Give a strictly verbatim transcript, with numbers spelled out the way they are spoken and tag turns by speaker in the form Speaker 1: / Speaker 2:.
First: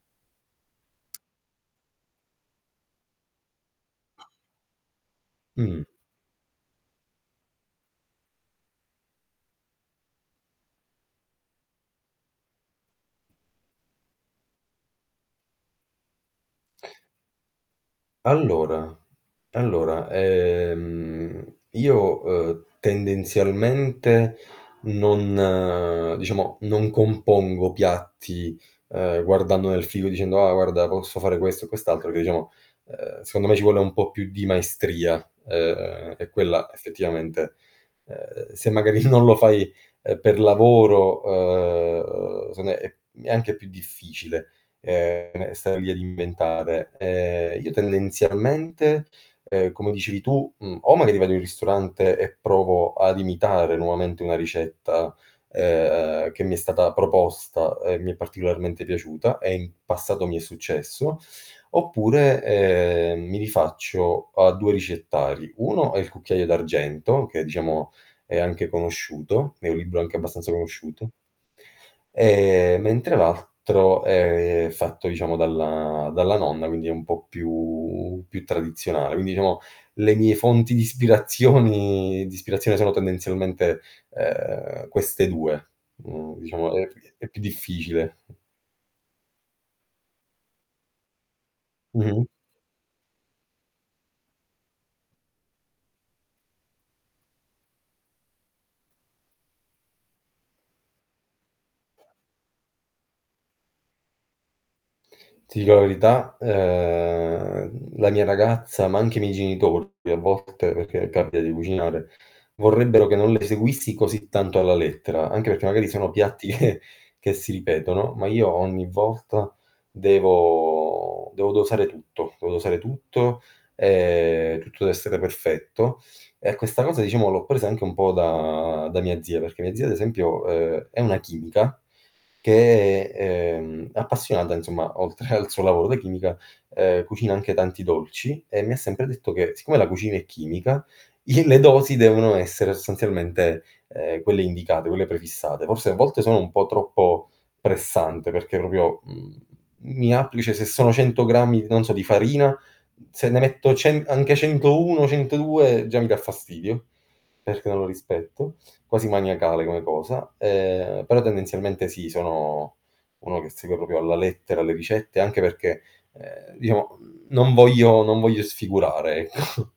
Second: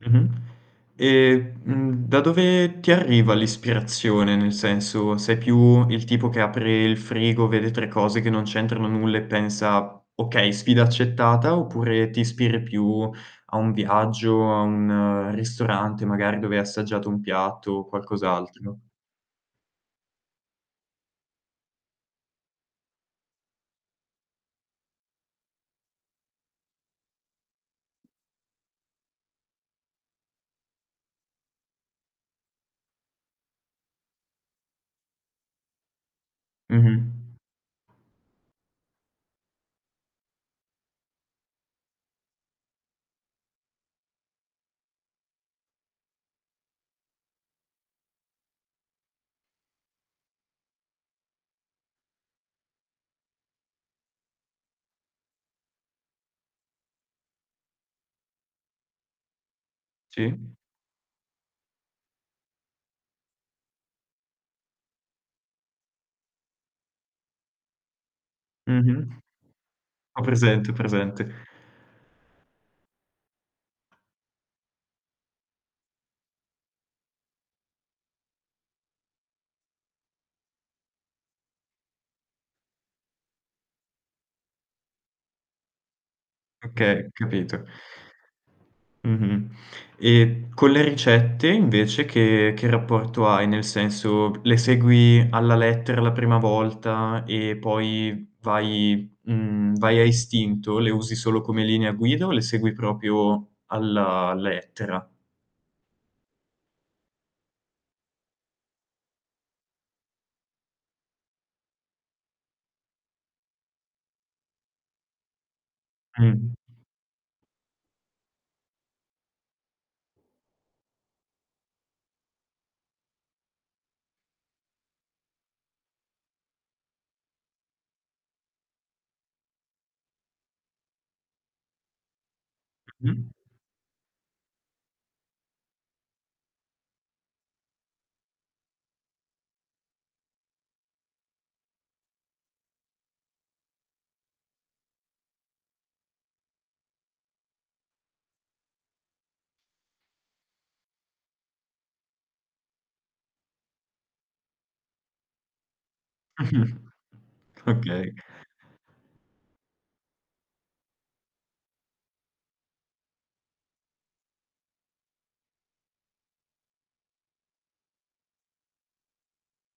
Speaker 1: Mh-mh. E, mhmm, da dove ti arriva l'ispirazione? Nel senso, sei
Speaker 2: Mh.
Speaker 1: più il tipo che apre il frigo, vede tre cose che non c'entrano nulla e pensa: "Okay. Sfida accettata," oppure ti ispiri più a un viaggio, a un ristorante, magari, dove hai assaggiato un piatto o qualcos'altro?
Speaker 2: Allora allora, ehm, io, ehm, tendenzialmente non diciamo, non compongo piatti, uhm, guardando nel il frigo dicendo: "Ah, guarda posso fare questo e quest'altro," che diciamo, uhm, secondo me ci vuole un po' più di maestria, uhm, e quella
Speaker 1: Mh-mh.
Speaker 2: effettivamente, uhm, se magari non lo fai per lavoro, uhm, secondo me, è anche più difficile, ehm, stare lì ad inventare. Ehm, io tendenzialmente, uhm, come dicevi tu, mhmm, o magari vado in ristorante, e provo ad imitare nuovamente una ricetta, ehm, che mi è stata proposta e mi è particolarmente piaciuta, e in passato mi è
Speaker 1: Sì.
Speaker 2: successo, oppure, ehm, mi rifaccio a due ricettari: uno è Il Cucchiaio D'argento, che diciamo è anche
Speaker 1: Mh-mh.
Speaker 2: conosciuto è un libro anche
Speaker 1: Ho
Speaker 2: abbastanza
Speaker 1: presente, ho
Speaker 2: conosciuto,
Speaker 1: presente.
Speaker 2: ehm, mentre l'altro è fatto diciamo dalla dalla nonna, quindi è un po' più più tradizionale. Quindi, diciamo le mie fonti di ispirazioni di ispirazione sono tendenzialmente, uhm, queste due. Mhmm, diciamo è
Speaker 1: Okay,
Speaker 2: è più
Speaker 1: capito.
Speaker 2: difficile.
Speaker 1: Mh-mh. E con le ricette, invece
Speaker 2: Mh-mh.
Speaker 1: che che rapporto hai? Nel senso: le segui alla lettera la prima volta e poi vai mhmm, vai a istinto? Le usi solo come linea guida o le segui propio alla lettera?
Speaker 2: Ti dico la verità? Ehm, la mia ragazza, ma anche i miei genitori a volte, perché capita di cucinare, vorrebbero che non le seguissi così tanto alla lettera, anche perché, magari sono piatti
Speaker 1: Mh.
Speaker 2: che che si ripetono, ma io ogni volta devo devo dosare tutto, devo dosare tutto, ehm, tutto deve essere perfetto. E questa cosa, diciamo, l'ho presa anche un po' da da mia zia perché mia zia, ad esempio, uhm, è una chimica che
Speaker 1: Mh.
Speaker 2: è, ehm, appassionata insomma oltre al suo lavoro da chimica, ehm, cucina anche tanti dolci e mi sempre detto che siccome la cucina è chimica, i le dosi devono essere sostanzialmente, ehm, quelle indicate, quelle prefissate. Forse a volte sono un po' troppo pressante, perché propio, mhmm, mi appli ceh se sono cento grammi non so, di farina, se ne metto cen anche centouno centodue già mi dà fastidio, perché non lo
Speaker 1: Okay.
Speaker 2: rispetto, quasi maniacale come cosa. Ehm, però tendenzialmente sì, sono uno che segue propio alla lettera le ricette anche perché, ehm, diciamo non voglio non voglio sfigurare, ecco.